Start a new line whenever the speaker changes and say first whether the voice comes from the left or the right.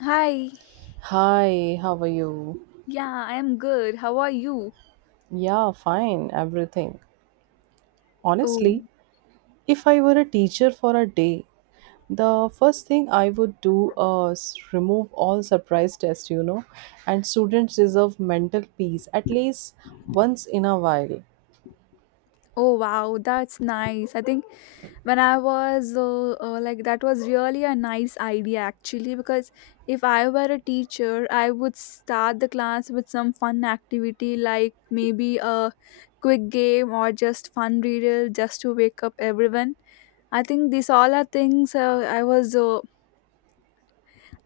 left: Hi.
right: Hi, how are you?
left: Yeah, I am good. How are you?
right: Yeah, fine, everything.
left: Oh,
right: Honestly, if I were a teacher for a day, the first thing I would do is remove all surprise tests, you know, and students deserve mental peace at least once in a while.
left: oh wow, that's nice. I think when I was like that was really a nice idea actually, because if I were a teacher, I would start the class with some fun activity like maybe a quick game or just fun riddle just to wake up everyone. I think these all are things uh, I was uh,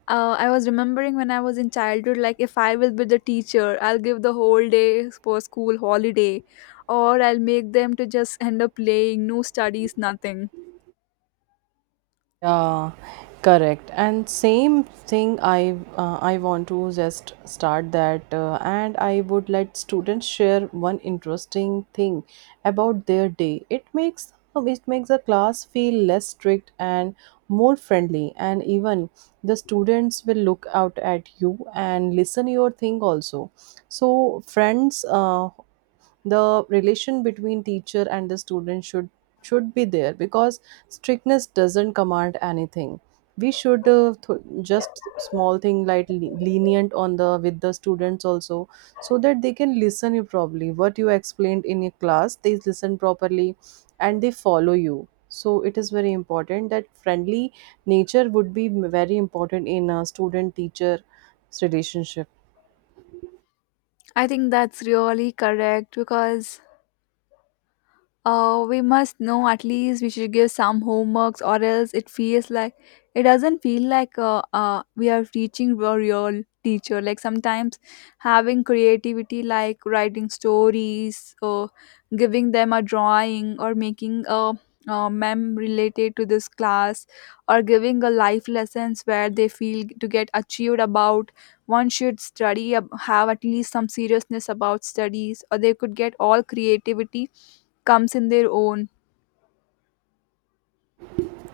left: Uh, I was remembering when I was in childhood, like if I will be the teacher, I'll give the whole day for school holiday, or I'll make them to just end up playing, no studies, nothing.
right: Yeah, correct. And same thing, I want to just start that, and I would let students share one interesting thing about their day. It makes the class feel less strict and more friendly, and even the students will look out at you and listen your thing also. So friends, the relation between teacher and the student should be there because strictness doesn't command anything, we should just small thing like lenient on the with the students also, so that they can listen you properly what you explained in your class, they listen properly and they follow you. So it is very important that friendly nature would be very important in a student teacher relationship.
left: I think that's really correct because we must know at least we should give some homeworks, or else it feels like it doesn't feel like we are teaching a real teacher, like sometimes having creativity like writing stories or giving them a drawing or making a mem related to this class, or giving a life lessons where they feel to get achieved about one should study have at least some seriousness about studies, or they could get all creativity comes in their own.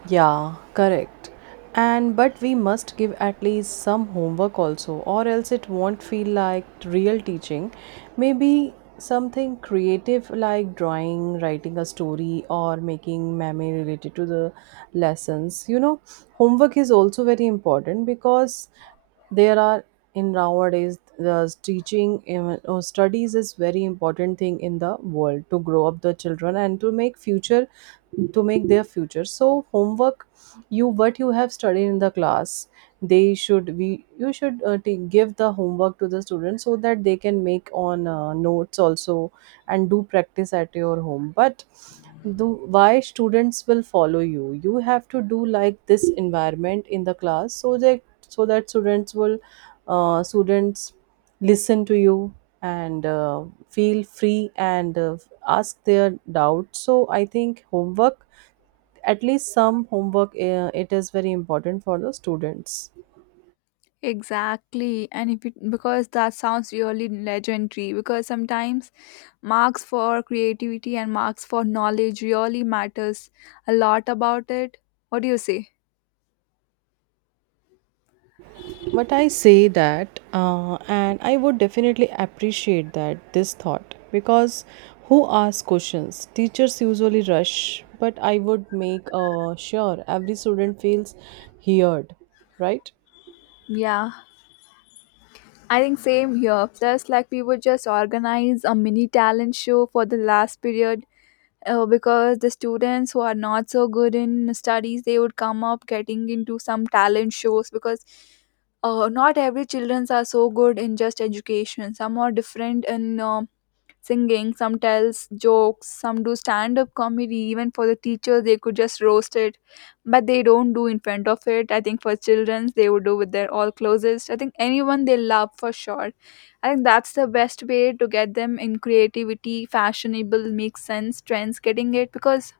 right: Yeah, correct. And but we must give at least some homework also, or else it won't feel like real teaching. Maybe something creative like drawing, writing a story, or making meme related to the lessons. You know, homework is also very important because there are in nowadays the teaching in- or studies is very important thing in the world to grow up the children and to make future, to make their future. So homework, you what you have studied in the class, they should be, you should give the homework to the students so that they can make on notes also and do practice at your home. But do why students will follow you, you have to do like this environment in the class so that, so that students will, students listen to you and feel free and ask their doubts. So I think homework, at least some homework, it is very important for the students.
left: Exactly, and if it, because that sounds really legendary because sometimes marks for creativity and marks for knowledge really matters a lot about it. What do you say?
right: But I say that, and I would definitely appreciate that this thought because, who asks questions? Teachers usually rush, but I would make sure every student feels heard, right?
left: Yeah, I think same here. Plus like we would just organize a mini talent show for the last period, because the students who are not so good in studies they would come up getting into some talent shows because not every children are so good in just education, some are different in singing, some tells jokes, some do stand up comedy. Even for the teachers, they could just roast it, but they don't do in front of it. I think for children, they would do with their all closest. I think anyone they love for sure. I think that's the best way to get them in creativity, fashionable, makes sense, trends, getting it because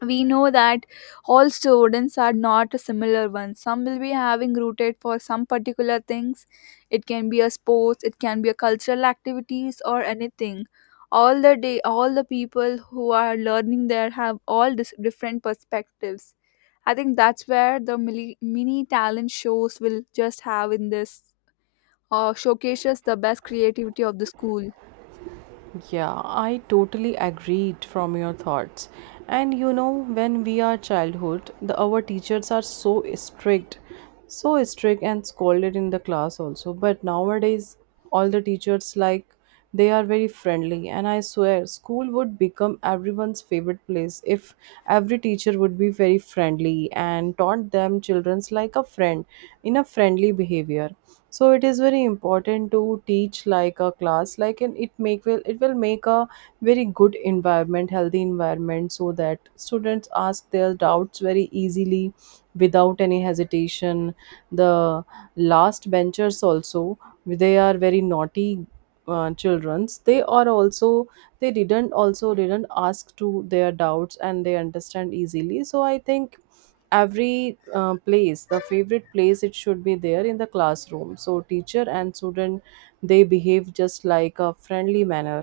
left: we know that all students are not a similar ones, some will be having rooted for some particular things. It can be a sports, it can be a cultural activities or anything. All the day, all the people who are learning there have all different perspectives. I think that's where the mini talent shows will just have in this, showcases the best creativity of the school.
right: Yeah, I totally agreed from your thoughts. And you know, when we are childhood, the our teachers are so strict and scolded in the class also. But nowadays, all the teachers like, they are very friendly, and I swear, school would become everyone's favorite place if every teacher would be very friendly and taught them childrens like a friend, in a friendly behavior. So it is very important to teach like a class, like, and it make will, it will make a very good environment, healthy environment, so that students ask their doubts very easily without any hesitation. The last benchers also, they are very naughty, childrens, they are also, they didn't also didn't ask to their doubts and they understand easily. So I think every place, the favorite place, it should be there in the classroom, so teacher and student, they behave just like a friendly manner.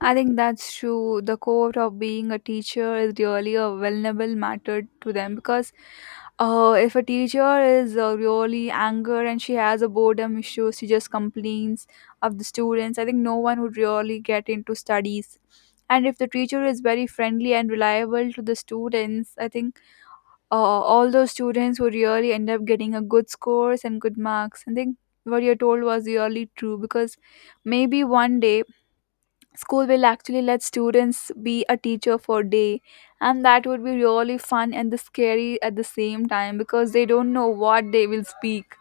left: I think that's true. The core of being a teacher is really a vulnerable matter to them because if a teacher is really anger and she has a boredom issue, she just complains of the students. I think no one would really get into studies. And if the teacher is very friendly and reliable to the students, I think uh, all those students would really end up getting a good scores and good marks. I think what you told was really true, because maybe one day school will actually let students be a teacher for a day, and that would be really fun and the scary at the same time because they don't know what they will speak.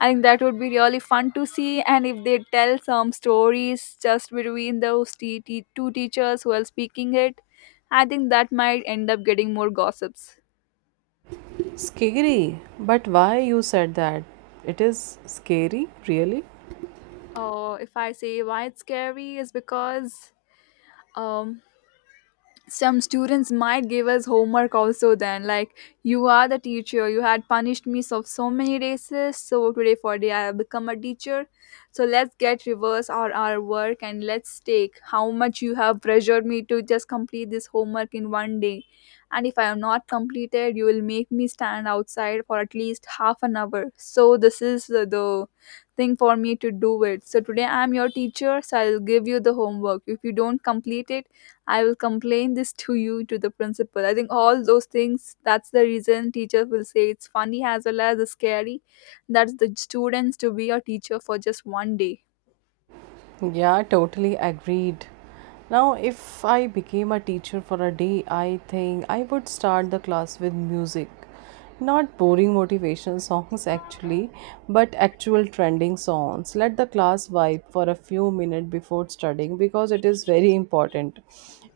left: I think that would be really fun to see, and if they tell some stories just between those two teachers who are speaking it, I think that might end up getting more gossips.
right: Scary, but why you said that it is scary, really?
left: If I say why it's scary, is because um, some students might give us homework also, then like, you are the teacher, you had punished me so many races, so today for day I have become a teacher, so let's get reverse our work, and let's take how much you have pressured me to just complete this homework in one day. And if I am not completed, you will make me stand outside for at least half an hour. So this is the thing for me to do it. So today I am your teacher, so I'll give you the homework. If you don't complete it, I will complain this to you, to the principal. I think all those things, that's the reason teacher will say it's funny as well as scary. That's the students to be a teacher for just one day.
right: Yeah, totally agreed. Now, if I became a teacher for a day, I think I would start the class with music. Not boring motivational songs, actually, but actual trending songs. Let the class vibe for a few minutes before studying because it is very important.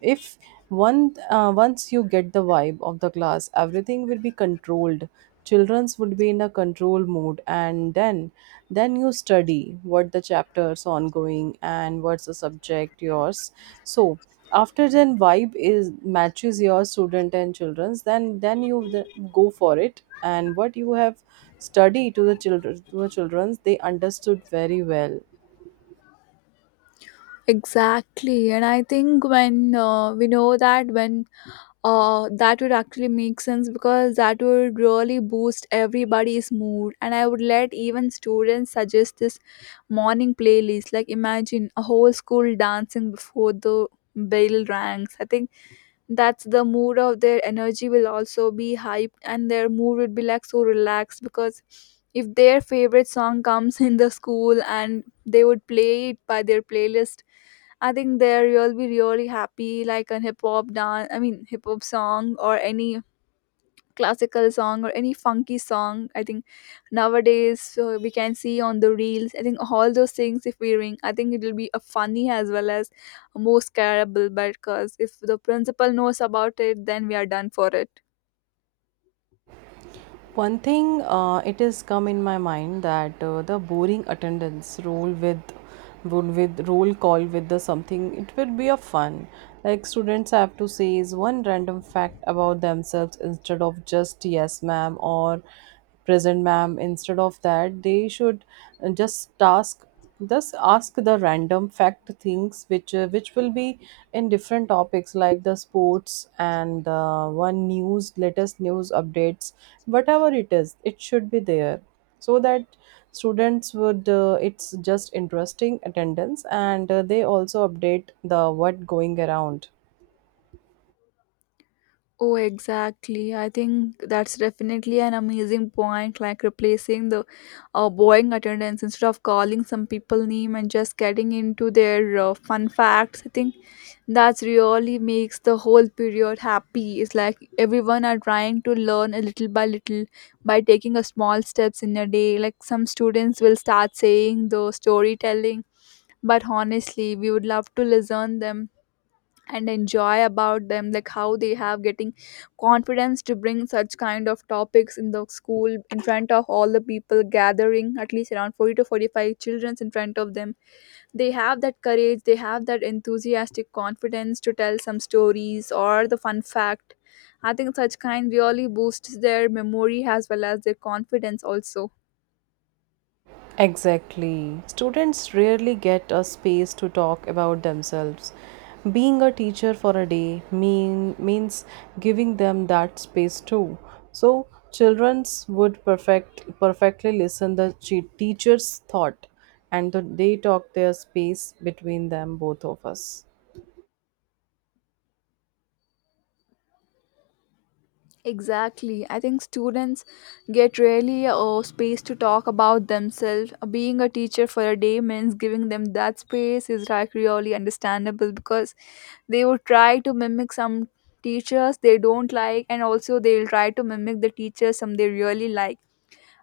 right: If one once you get the vibe of the class, everything will be controlled, children's would be in a control mode, and then you study what the chapters ongoing and what's the subject yours. So after then vibe is matches your student and children's, then you go for it, and what you have studied to the children's they understood very well.
left: Exactly. And I think when we know that when that would actually make sense, because that would really boost everybody's mood, and I would let even students suggest this morning playlist. Like, imagine a whole school dancing before the bell rings. I think that's the mood of their energy will also be hyped, and their mood would be like so relaxed because if their favorite song comes in the school and they would play it by their playlist, I think there you'll be really happy, like a hip hop dance. I mean, hip hop song or any classical song or any funky song. I think nowadays we can see on the reels. I think all those things, if we ring, I think it will be a funny as well as more scarable. But because if the principal knows about it, then we are done for it.
right: One thing, it has come in my mind that the boring attendance roll with, would with roll call with the something, it will be a fun, like students have to say is one random fact about themselves instead of just yes ma'am or present ma'am. Instead of that they should, just task thus ask the random fact things which, which will be in different topics like the sports and one news, latest news updates, whatever it is, it should be there, so that students would, it's just interesting attendance and they also update the what going around.
left: Oh, exactly. I think that's definitely an amazing point, like replacing the boring attendance instead of calling some people name and just getting into their fun facts. I think that's really makes the whole period happy. It's like everyone are trying to learn a little by little by taking a small steps in a day. Like, some students will start saying the storytelling, but honestly, we would love to listen them and enjoy about them, like how they have getting confidence to bring such kind of topics in the school in front of all the people gathering at least around 40 to 45 children in front of them. They have that courage, they have that enthusiastic confidence to tell some stories or the fun fact. I think such kind really boosts their memory as well as their confidence also.
right: Exactly. Students rarely get a space to talk about themselves. Being a teacher for a day means giving them that space too. So, childrens would perfectly listen the teacher's thought and they talk their space between them both of us.
left: Exactly. I think students get really a space to talk about themselves. Being a teacher for a day means giving them that space is like really understandable because they would try to mimic some teachers they don't like, and also they will try to mimic the teachers some they really like.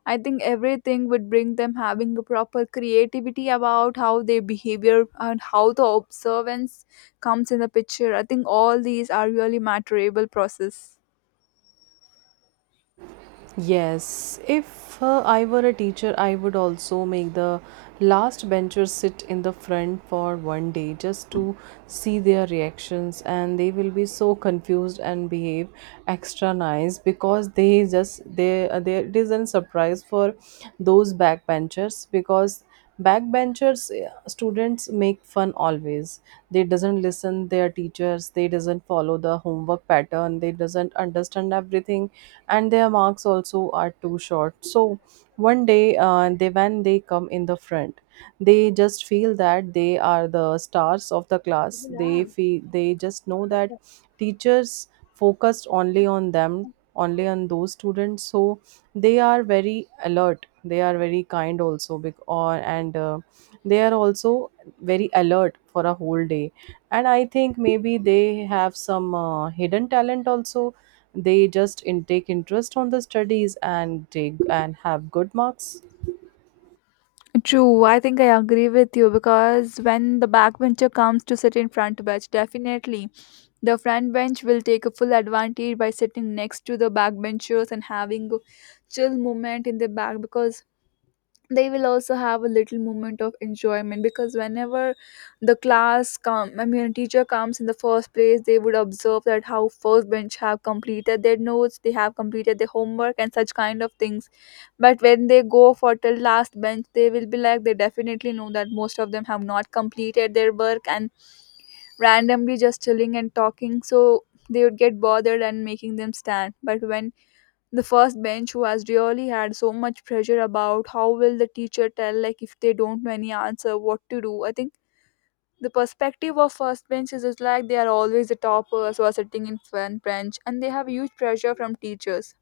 left: I think everything would bring them having a proper creativity about how their behavior and how the observance comes in the picture. I think all these are really matterable process.
right: Yes, if I were a teacher, I would also make the last bencher sit in the front for one day just to see their reactions, and they will be so confused and behave extra nice because they just they it is a surprise for those backbenchers. Because backbenchers students make fun always, they doesn't listen their teachers, they doesn't follow the homework pattern, they doesn't understand everything and their marks also are too short. So one day they, when they come in the front, they just feel that they are the stars of the class, they feel, they just know that teachers focused only on them, only on those students. So they are very alert, they are very kind also, bec- or and they are also very alert for a whole day, and I think maybe they have some hidden talent also. They just take interest on the studies and take and have good marks.
left: True, I think I agree with you, because when the backbencher comes to sit in front bench, definitely the front bench will take a full advantage by sitting next to the backbenchers and having a chill moment in the back, because they will also have a little moment of enjoyment. Because whenever the class come, I mean teacher comes in the first place, they would observe that how first bench have completed their notes, they have completed their homework and such kind of things. But when they go for till last bench, they will be like they definitely know that most of them have not completed their work and randomly just chilling and talking. So they would get bothered and making them stand. But when the first bench who has really had so much pressure about how will the teacher tell, like if they don't know any answer what to do, I think the perspective of first bench is just like they are always the toppers who are sitting in front bench and they have huge pressure from teachers.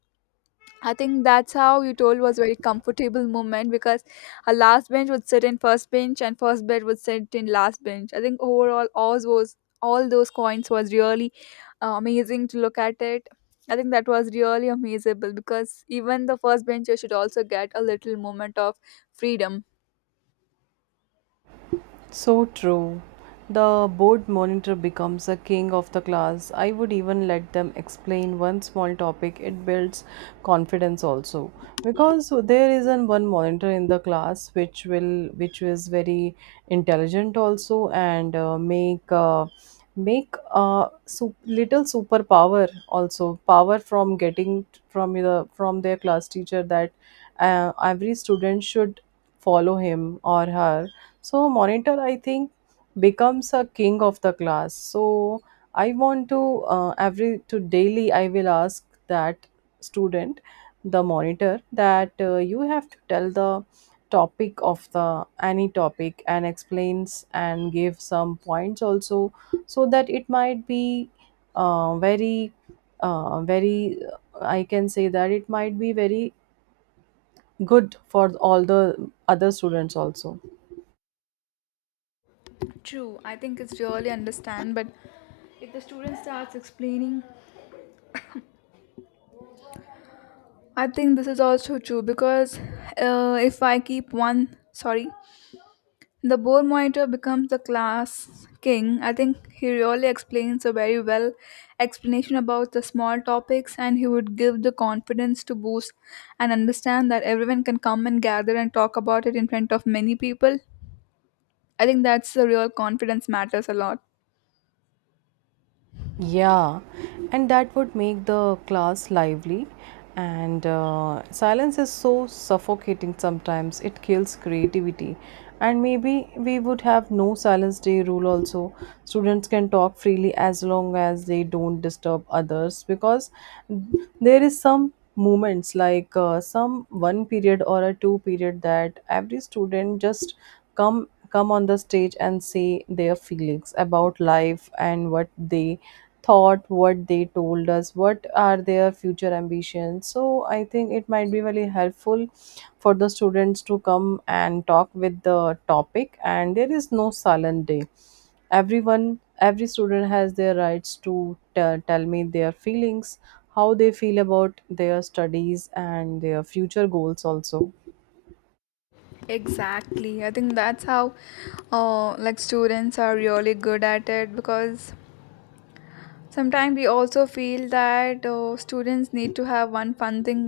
left: I think that's how you told was very comfortable moment because a last bench would sit in first bench and first bed would sit in last bench. I think overall, all those coins was really amazing to look at it. I think that was really amazable because even the first bencher should also get a little moment of freedom.
right: So true. The board monitor becomes a king of the class. I would even let them explain one small topic. It builds confidence also, because there isn't one monitor in the class which will, which is very intelligent also, and make a little superpower also, power from getting from the from their class teacher, that every student should follow him or her. So monitor, I think, becomes a king of the class. So I want to every to daily I will ask that student, the monitor, that you have to tell the topic of the any topic and explains and give some points also, so that it might be very, very. I can say that it might be very good for all the other students also.
left: True, I think it's really understand, but if the student starts explaining, I think this is also true because if I keep one, sorry. The boar monitor becomes the class king. I think he really explains a very well explanation about the small topics, and he would give the confidence to boost and understand that everyone can come and gather and talk about it in front of many people. I think that's the real confidence matters a lot.
right: Yeah, and that would make the class lively. And silence is so suffocating sometimes, it kills creativity. And maybe we would have no silence day rule also. Students can talk freely as long as they don't disturb others, because there is some moments like some one period or a two period that every student just come on the stage and say their feelings about life and what they thought, what they told us, what are their future ambitions. So I think it might be really helpful for the students to come and talk with the topic, and there is no silent day, everyone, every student has their rights to tell me their feelings, how they feel about their studies and their future goals also.
left: Exactly. I think that's how like students are really good at it because sometimes we also feel that students need to have one fun thing.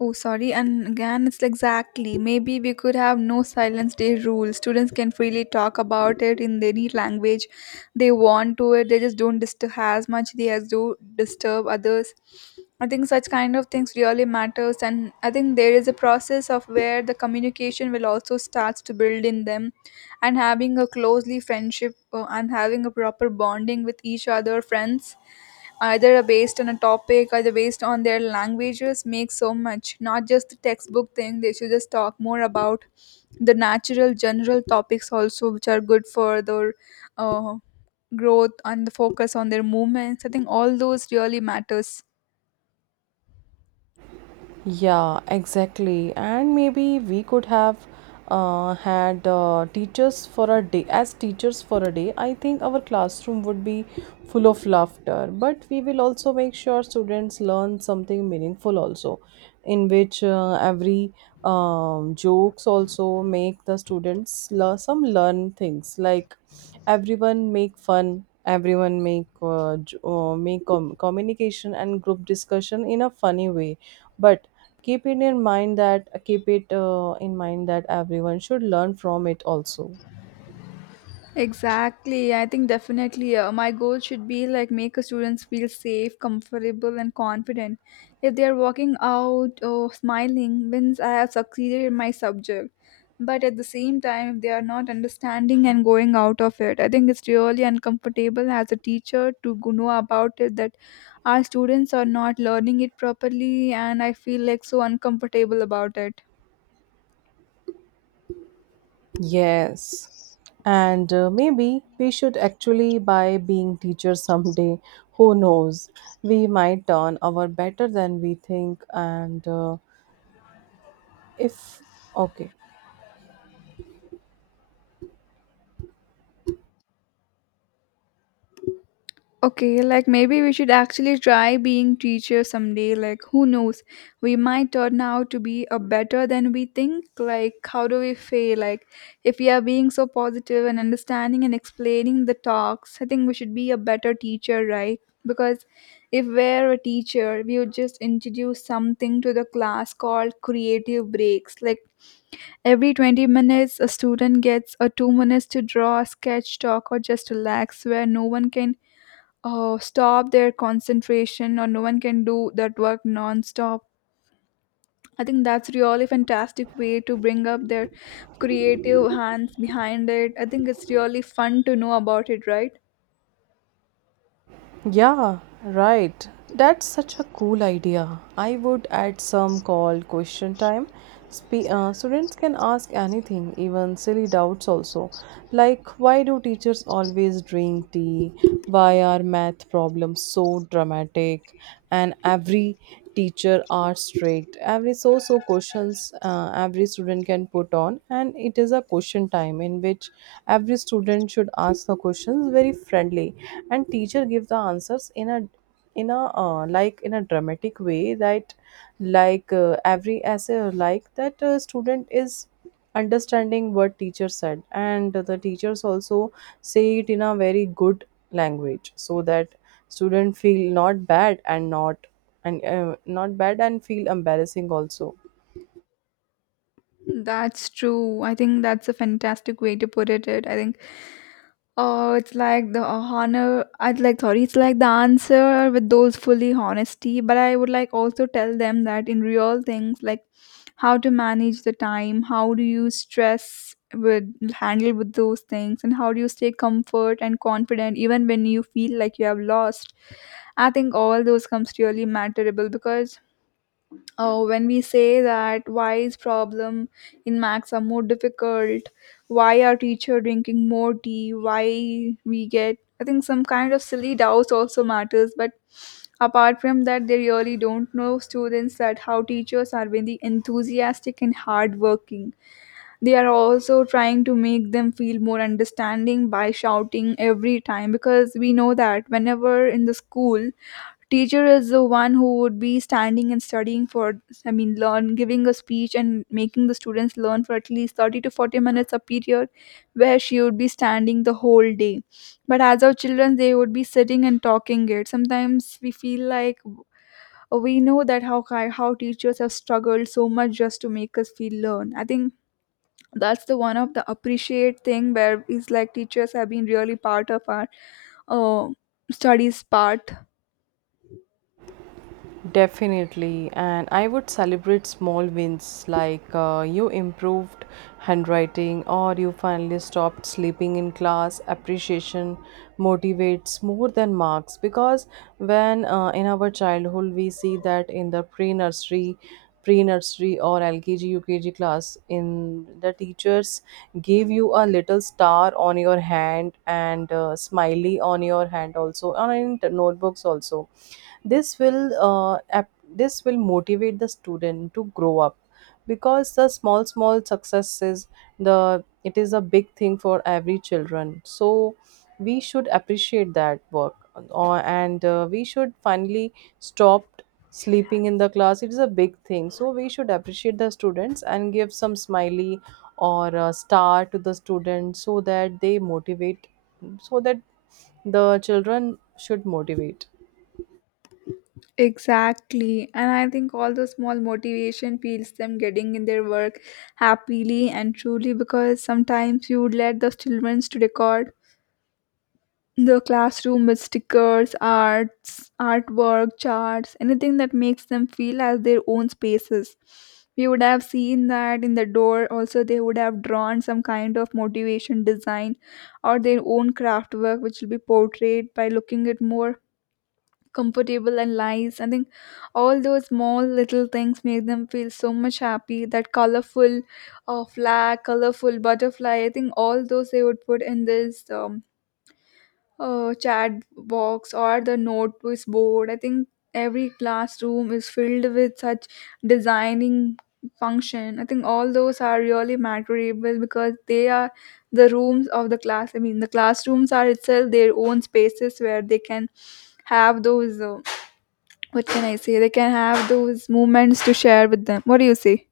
left: Oh, sorry. And again, it's exactly. Maybe we could have no silence day rule. Students can freely talk about it in any language they want to it. They just don't disturb as much they as do disturb others. I think such kind of things really matters, and I think there is a process of where the communication will also starts to build in them, and having a closely friendship and having a proper bonding with each other, friends either based on a topic either based on their languages makes so much not just the textbook thing they should just talk more about the natural general topics also which are good for their uh, growth and the focus on their movements. I think all those really matters.
right: Yeah, exactly. And maybe we could have had teachers for a day. As teachers for a day, I think our classroom would be full of laughter. But we will also make sure students learn something meaningful also, in which every jokes also make the students learn some learn things, like everyone make fun. Everyone make make communication and group discussion in a funny way, but keep it in mind that keep it in mind that everyone should learn from it also.
left: Exactly. I think definitely my goal should be like make a students feel safe, comfortable, and confident. If they are walking out or smiling, means I have succeeded in my subject. But at the same time, if they are not understanding and going out of it, I think it's really uncomfortable as a teacher to go know about it that our students are not learning it properly, and I feel like so uncomfortable about it.
right: Yes, and maybe we should actually by being teachers someday who knows, we might turn our better than we think, and if okay.
left: Okay, like maybe we should actually try being teacher someday. Like who knows? We might turn out to be a better than we think. Like how do we fail? Like if we are being so positive and understanding and explaining the talks, I think we should be a better teacher, right? Because if we're a teacher, we would just introduce something to the class called creative breaks. Like every 20 minutes a student gets a 2 minutes to draw a sketch talk or just relax where no one can stop their concentration or no one can do that work non-stop. I think that's really fantastic way to bring up their creative hands behind it. I think it's really fun to know about it, right?
right: Yeah, right. That's such a cool idea. I would add some called question time. Students can ask anything, even silly doubts also. Like, why do teachers always drink tea? Why are math problems so dramatic? And every teacher are strict, every so so questions, every student can put on, and it is a question time in which every student should ask the questions very friendly, and teacher give the answers in a, like in a dramatic way, that like every essay like that student is understanding what teacher said, and the teachers also say it in a very good language, so that student feel not bad and not, and not bad and feel embarrassing also.
left: That's true. I think that's a fantastic way to put it. I think oh it's like the honor I'd like sorry it's like the answer with those fully honesty, but I would like also tell them that in real things like how to manage the time, how do you stress with handle with those things, and how do you stay comfort and confident even when you feel like you have lost. I think all those comes really matterable because when we say that why is problem in max are more difficult, why our teacher drinking more tea, why we get, I think some kind of silly doubts also matters. But apart from that, they really don't know students that how teachers are very enthusiastic and hardworking. They are also trying to make them feel more understanding by shouting every time because we know that whenever in the school, teacher is the one who would be standing and studying for, I mean, learn, giving a speech and making the students learn for at least 30 to 40 minutes a period where she would be standing the whole day. But as our children they would be sitting and talking it sometimes we feel like we know that how how teachers have struggled so much just to make us feel learn. I think that's the one of the appreciate thing where it's like teachers have been really part of our uh, studies part.
right: Definitely, and I would celebrate small wins like you improved handwriting or you finally stopped sleeping in class. Appreciation motivates more than marks because when in our childhood we see that in the pre nursery or LKG UKG class, in the teachers give you a little star on your hand and smiley on your hand also, and in notebooks also this will this will motivate the student to grow up because the small successes the it is a big thing for every children. So we should appreciate that work, and we should finally stop sleeping in the class. It is a big thing, so we should appreciate the students and give some smiley or a star to the students so that they motivate, so that the children should motivate.
left: Exactly, and I think all the small motivation feels them getting in their work happily and truly because sometimes you would let the children to record the classroom with stickers, arts, artwork, charts, anything that makes them feel as their own spaces. We would have seen that in the door. Also, they would have drawn some kind of motivation design or their own craft work, which will be portrayed by looking at more comfortable and nice. I think all those small little things make them feel so much happy. That colorful flag, colorful butterfly. I think all those they would put in this. Chat box or the notice board. I think every classroom is filled with such designing function. I think all those are really memorable because they are the rooms of the class. I mean, the classrooms are itself their own spaces where they can have those. What can I say? They can have those moments to share with them. What do you say?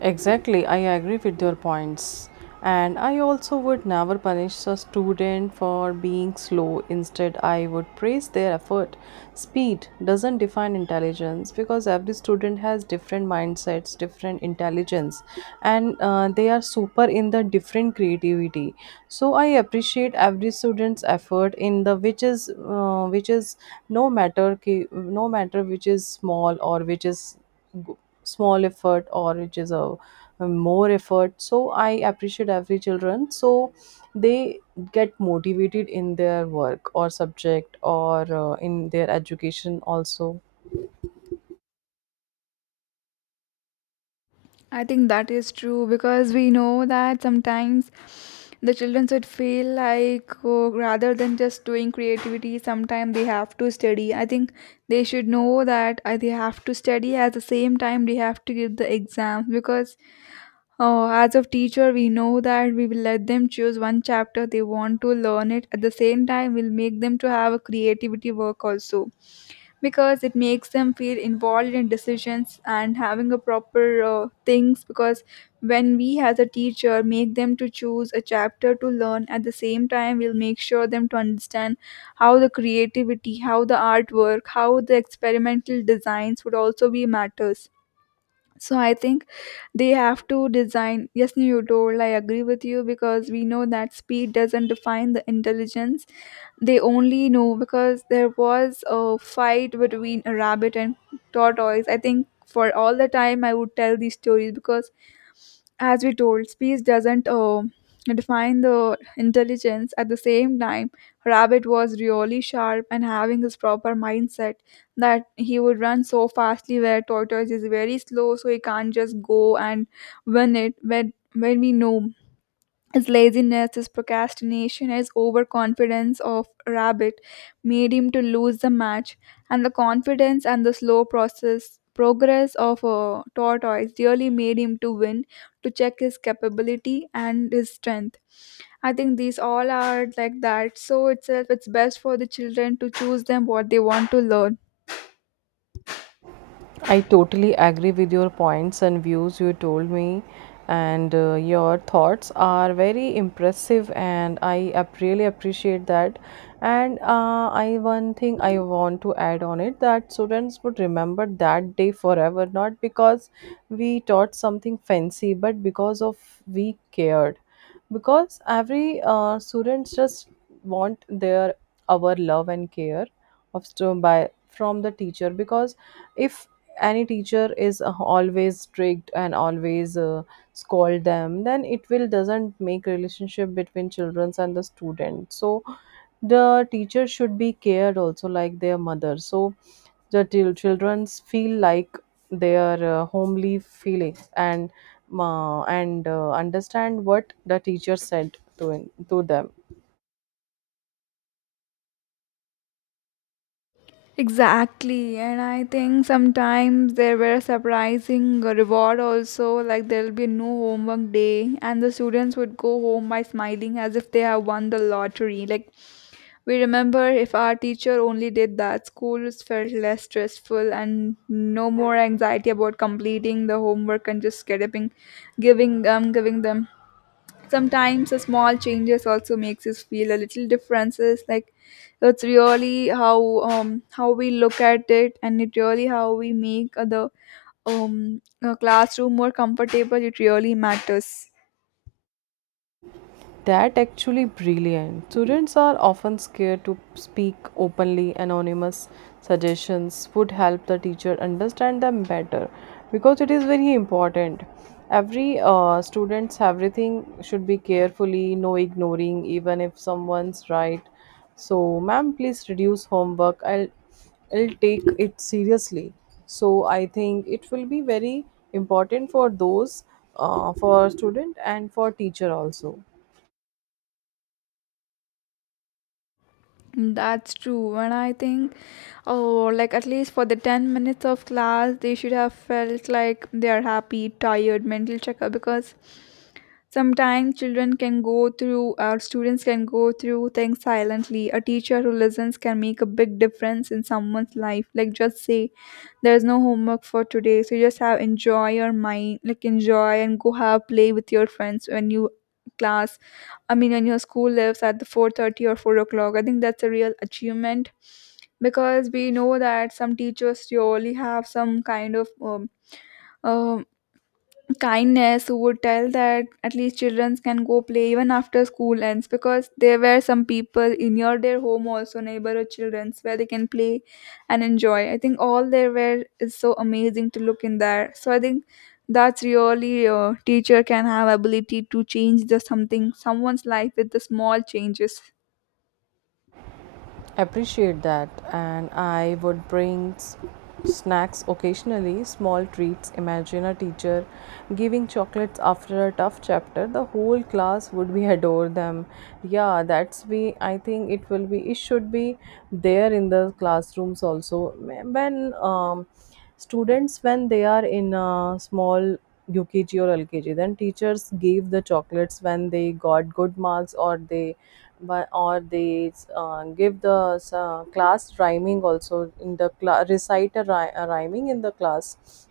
right: Exactly, I agree with your points. And I also would never punish a student for being slow. Instead, I would praise their effort. Speed doesn't define intelligence because every student has different mindsets, different intelligence, and they are super in the different creativity. So I appreciate every student's effort in the which is no matter which is small or which is small effort or a more effort. So I appreciate every children so they get motivated in their work or subject or in their education also.
left: I think that is true because we know that sometimes the children should feel like oh, rather than just doing creativity, sometimes they have to study. I think they should know that they have to study at the same time they have to give the exams because oh, as of teacher we know that we will let them choose one chapter they want to learn it at the same time we'll make them to have a creativity work also because it makes them feel involved in decisions and having a proper things because when we as a teacher make them to choose a chapter to learn at the same time we'll make sure them to understand how the creativity, how the artwork, how the experimental designs would also be matters. So I think they have to design. Yes, you told, I agree with you because we know that speed doesn't define the intelligence. They only know because there was a fight between a rabbit and tortoise. I think for all the time I would tell these stories because, as we told, speech doesn't define the intelligence. At the same time, rabbit was really sharp and having his proper mindset that he would run so fastly where tortoise is very slow so he can't just go and win it when we know his laziness, his procrastination, his overconfidence of Rabbit made him to lose the match, and the confidence and the slow process progress of a tortoise really made him to win to check his capability and his strength. I think these all are like that. So itself, it's best for the children to choose them what they want to learn.
right: I totally agree with your points and views you told me, and your thoughts are very impressive, and really appreciate that. And I one thing I want to add on it: that students would remember that day forever, not because we taught something fancy, but because of we cared. Because every students just want their our love and care of stu- by from the teacher, because if any teacher is always strict and always scold them, then it will doesn't make relationship between children and the student. So the teacher should be cared also like their mother, so the childrens feel like their homely feelings and understand what the teacher said to them.
left: Exactly, and I think sometimes there were surprising reward also, like there'll be no homework day, and the students would go home by smiling as if they have won the lottery. Like we remember, if our teacher only did that, schools felt less stressful and no more anxiety about completing the homework and just getting, giving giving them sometimes a small changes also makes us feel a little differences like it's really how we look at it, and it really how we make the classroom more comfortable. It really matters.
right: That actually brilliant. Students are often scared to speak openly. Anonymous suggestions would help the teacher understand them better, because it is very important. Every students everything should be carefully, no ignoring even if someone's right. So, ma'am, please reduce homework. I'll take it seriously. So I think it will be very important for those for student and for teacher also.
left: That's true, and I think oh like at least for the 10 minutes of class they should have felt like they are happy tired mental checkup because sometimes children can go through, or students can go through things silently. A teacher who listens can make a big difference in someone's life. Like just say, there's no homework for today, so just have enjoy your mind, like enjoy and go have play with your friends when you class. I mean, when your school lives at the four thirty or four o'clock. I think that's a real achievement because we know that some teachers surely have some kind of um, um, kindness who would tell that at least children can go play even after school ends because there were some people in your their home also neighborhood childrens where they can play and enjoy. I think all there were is so amazing to look in there. So I think that's really a teacher can have ability to change the something someone's life with the small changes.
right: Appreciate that, and I would bring snacks occasionally, small treats. Imagine a teacher giving chocolates after a tough chapter. The whole class would be adore them. Yeah, that's be. I think it will be. It should be there in the classrooms also. When students when they are in a small UKG or LKG. Then teachers gave the chocolates when they got good marks, or they give the class rhyming also in the class, recite a rhyming in the class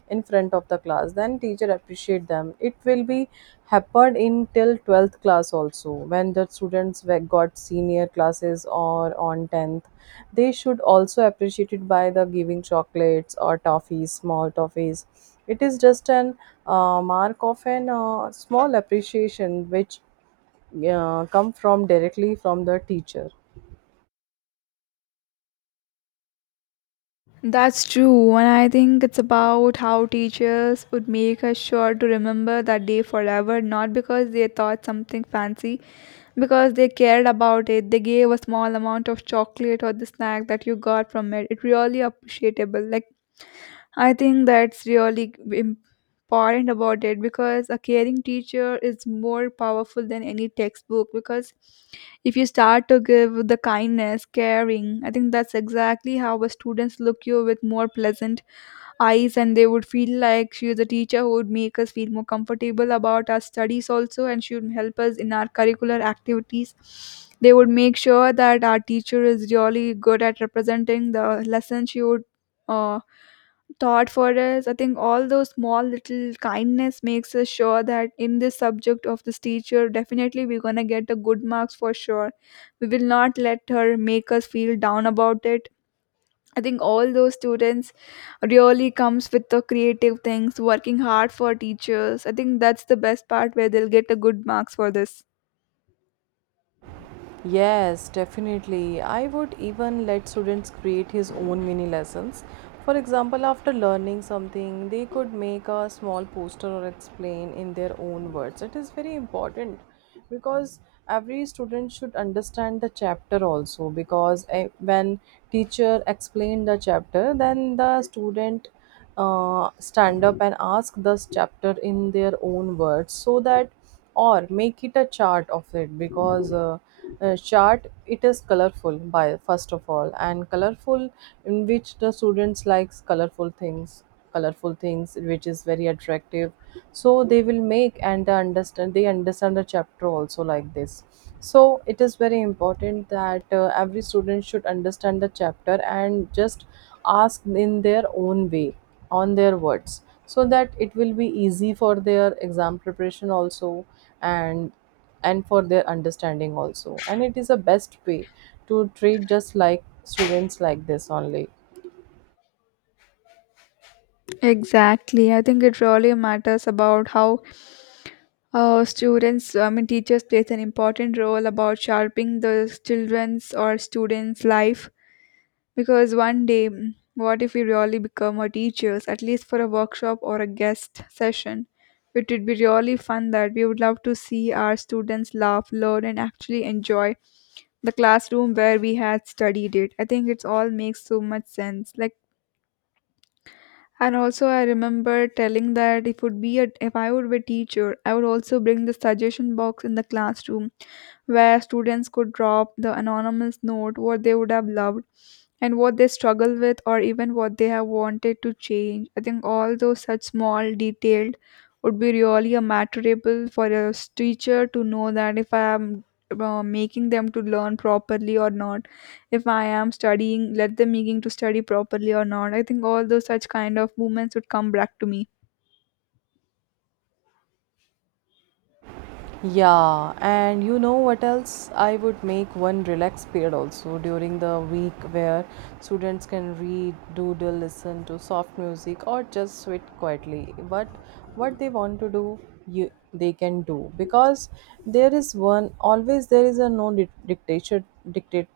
right: in front of the class. Then teacher appreciate them. It will be happened in till twelfth class also, when the got senior classes or on tenth. They should also appreciate it by the giving chocolates or toffees, small toffees. It is just an mark of an small appreciation which come from directly from the teacher.
left: That's true, and I think it's about how teachers would make us sure to remember that day forever, not because they thought something fancy, because they cared about it, they gave a small amount of chocolate or the snack that you got from it, it really appreciable. Like I think that's really important about it because a caring teacher is more powerful than any textbook because if you start to give the kindness caring, I think that's exactly how a students look you with more pleasant eyes, and they would feel like she is a teacher who would make us feel more comfortable about our studies also, and she would help us in our curricular activities. They would make sure that our teacher is really good at representing the lesson she would uh, taught for us. I think all those small little kindness makes us sure that in this subject of this teacher definitely we're gonna get a good marks for sure. We will not let her make us feel down about it. I think all those students really comes with the creative things, working hard for teachers. I think that's the best part where they'll get a good marks for this.
right: Yes, definitely. I would even let students create his own mini lessons. For example, after learning something, they could make a small poster or explain in their own words. It is very important because every student should understand the chapter also, because eh, when teacher explain the chapter, then the student stand up and ask this chapter in their own words, so that or make it a chart of it. Because chart it is colorful by first of all, and colorful in which the students likes colorful things, colorful things which is very attractive. So they will make and they understand the chapter also like this. So it is very important that every student should understand the chapter and just ask in their own way, on their words, so that it will be easy for their exam preparation also, and and for their understanding also. And it is a best way to treat just like students like this only.
left: Exactly. I think it really matters about how I mean, teachers plays an important role about sharpening the children's or students' life. Because one day, what if we really become our teachers, at least for a workshop or a guest session? It would be really fun that we would love to see our students laugh, learn, and actually enjoy the classroom where we had studied it. I think it's all makes so much sense. And also, I remember telling that if would be a, if I would be a teacher, I would also bring the suggestion box in the classroom, where students could drop the anonymous note what they would have loved, and what they struggle with, or even what they have wanted to change. I think all those such small detailed would be really a matterable for a teacher to know that if I am making them to learn properly or not, if I am studying, let them making to study properly or not. I think all those such kind of movements would come back to me.
right: Yeah, and you know what else, I would make one relax period also during the week where students can read, doodle, listen to soft music, or just sit quietly, but what they want to do you they can do. Because there is a no dic- dictator dictate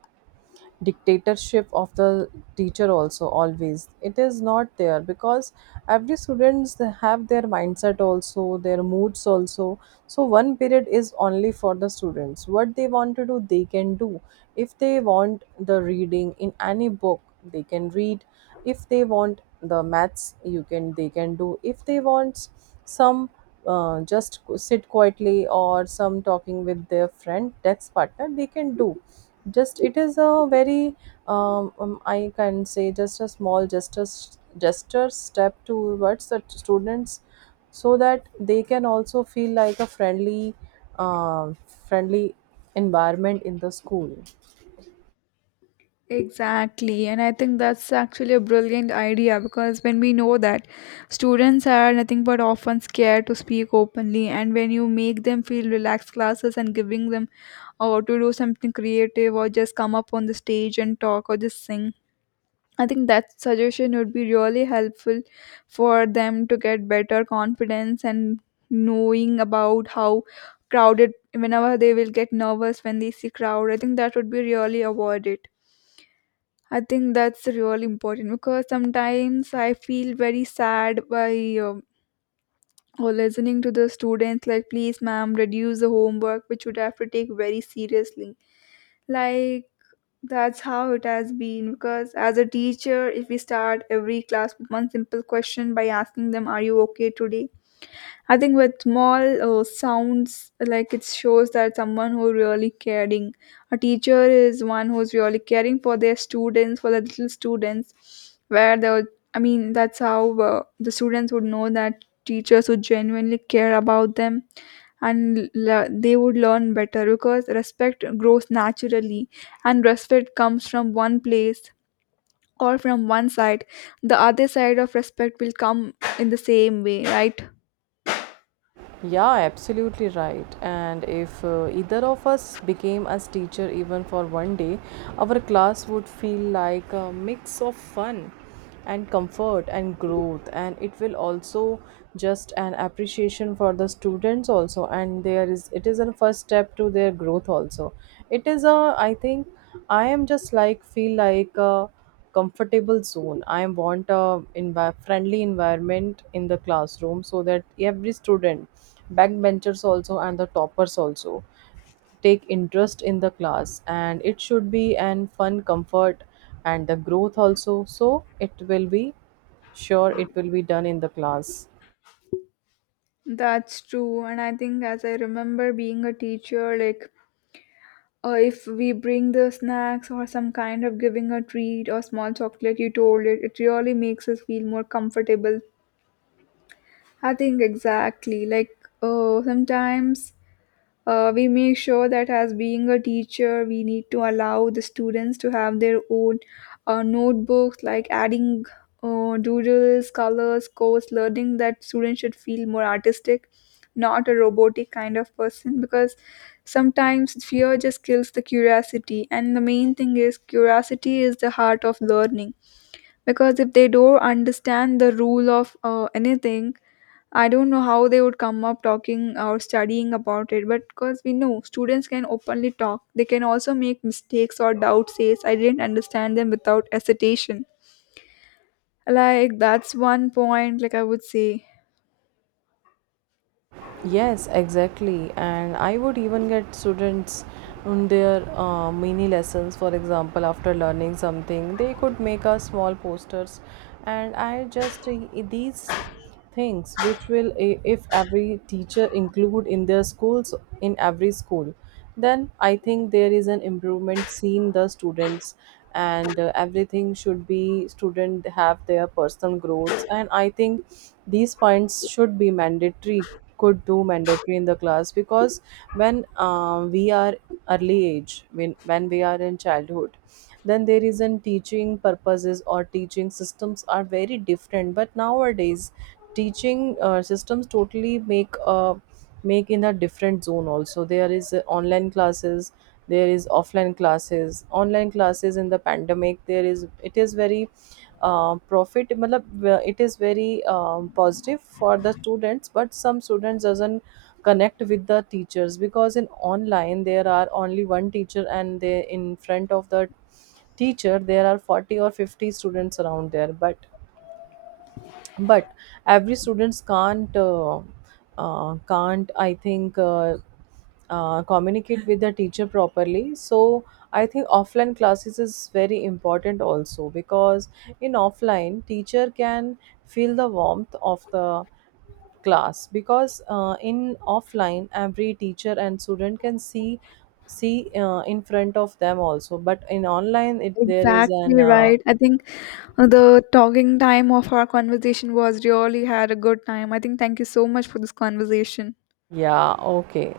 right: dictatorship of the teacher also always, it is not there, because every students they have their mindset also, their moods also. So one period is only for the students: what they want to do they can do. If they want the reading in any book they can read, if they want the maths you can they can do, if they want some just sit quietly or some talking with their friend, that's partner, they can do. Just it is a very I can say just a small gesture step towards the students, so that they can also feel like a friendly uh, friendly environment in the school.
left: Exactly, and I think that's actually a brilliant idea because when we know that students are nothing but often scared to speak openly, and when you make them feel relaxed classes and giving them or to do something creative or just come up on the stage and talk or just sing. I think that suggestion would be really helpful for them to get better confidence and knowing about how crowded, whenever they will get nervous when they see crowd, I think that would be really avoided. I think that's really important because sometimes I feel very sad by, or listening to the students, like, please ma'am reduce the homework, which would have to take very seriously. Like, that's how it has been, because as a teacher, if we start every class with one simple question by asking them, are you okay today? I think with small sounds, like, it shows that someone who really caring. A teacher is one who's really caring for their students, for the little students, where the, I mean, that's how the students would know that teachers would genuinely care about them, and they would learn better because respect grows naturally, and respect comes from one place or from one side. The other side of respect will come in the same way, right?
right: Yeah, absolutely right. And if either of us became as teacher even for one day, our class would feel like a mix of fun and comfort and growth, and it will also just an appreciation for the students also, and there is it is a first step to their growth also. It is a I think I am just like feel like a comfortable zone. I want a friendly environment in the classroom, so that every student, backbenchers also and the toppers also, take interest in the class, and it should be an fun, comfort, and the growth also. So it will be sure it will be done in the class.
left: That's true. And I think as I remember being a teacher, like, if we bring the snacks or some kind of giving a treat or small chocolate, you told it, it really makes us feel more comfortable. I think exactly, like, sometimes, we make sure that as being a teacher, we need to allow the students to have their own notebooks, like adding doodles, colors, codes, learning, that students should feel more artistic, not a robotic kind of person, because sometimes fear just kills the curiosity, and the main thing is curiosity is the heart of learning. Because if they don't understand the rule of anything, I don't know how they would come up talking or studying about it. But because we know students can openly talk, they can also make mistakes or doubt says I didn't understand them without hesitation. Like, that's one point, like, I would say.
right: Yes, exactly. And I would even get students on their mini lessons. For example, after learning something, they could make us small posters. And I just these things which will if every teacher include in their schools, in every school, then I think there is an improvement seen the students. And everything should be student have their personal growths, and I think these points should be mandatory, could do mandatory in the class. Because when we are early age, when we are in childhood, then there isn't teaching purposes or teaching systems are very different. But nowadays teaching systems totally make make in a different zone also. There is online classes, there is offline classes, online classes in the pandemic. There is it is very profit matlab, it is very positive for the students, but some students doesn't connect with the teachers, because in online there are only one teacher, and they in front of the teacher there are 40 or 50 students around there. But every students can't can't, I think, communicate with the teacher properly. So I think offline classes is very important also, because in offline teacher can feel the warmth of the class. Because in offline every teacher and student can see in front of them also, but in online it there is an
left: Exactly right. I think the talking time of our conversation was really had a good time. I think thank you so much for this conversation.
right: yeah, okay.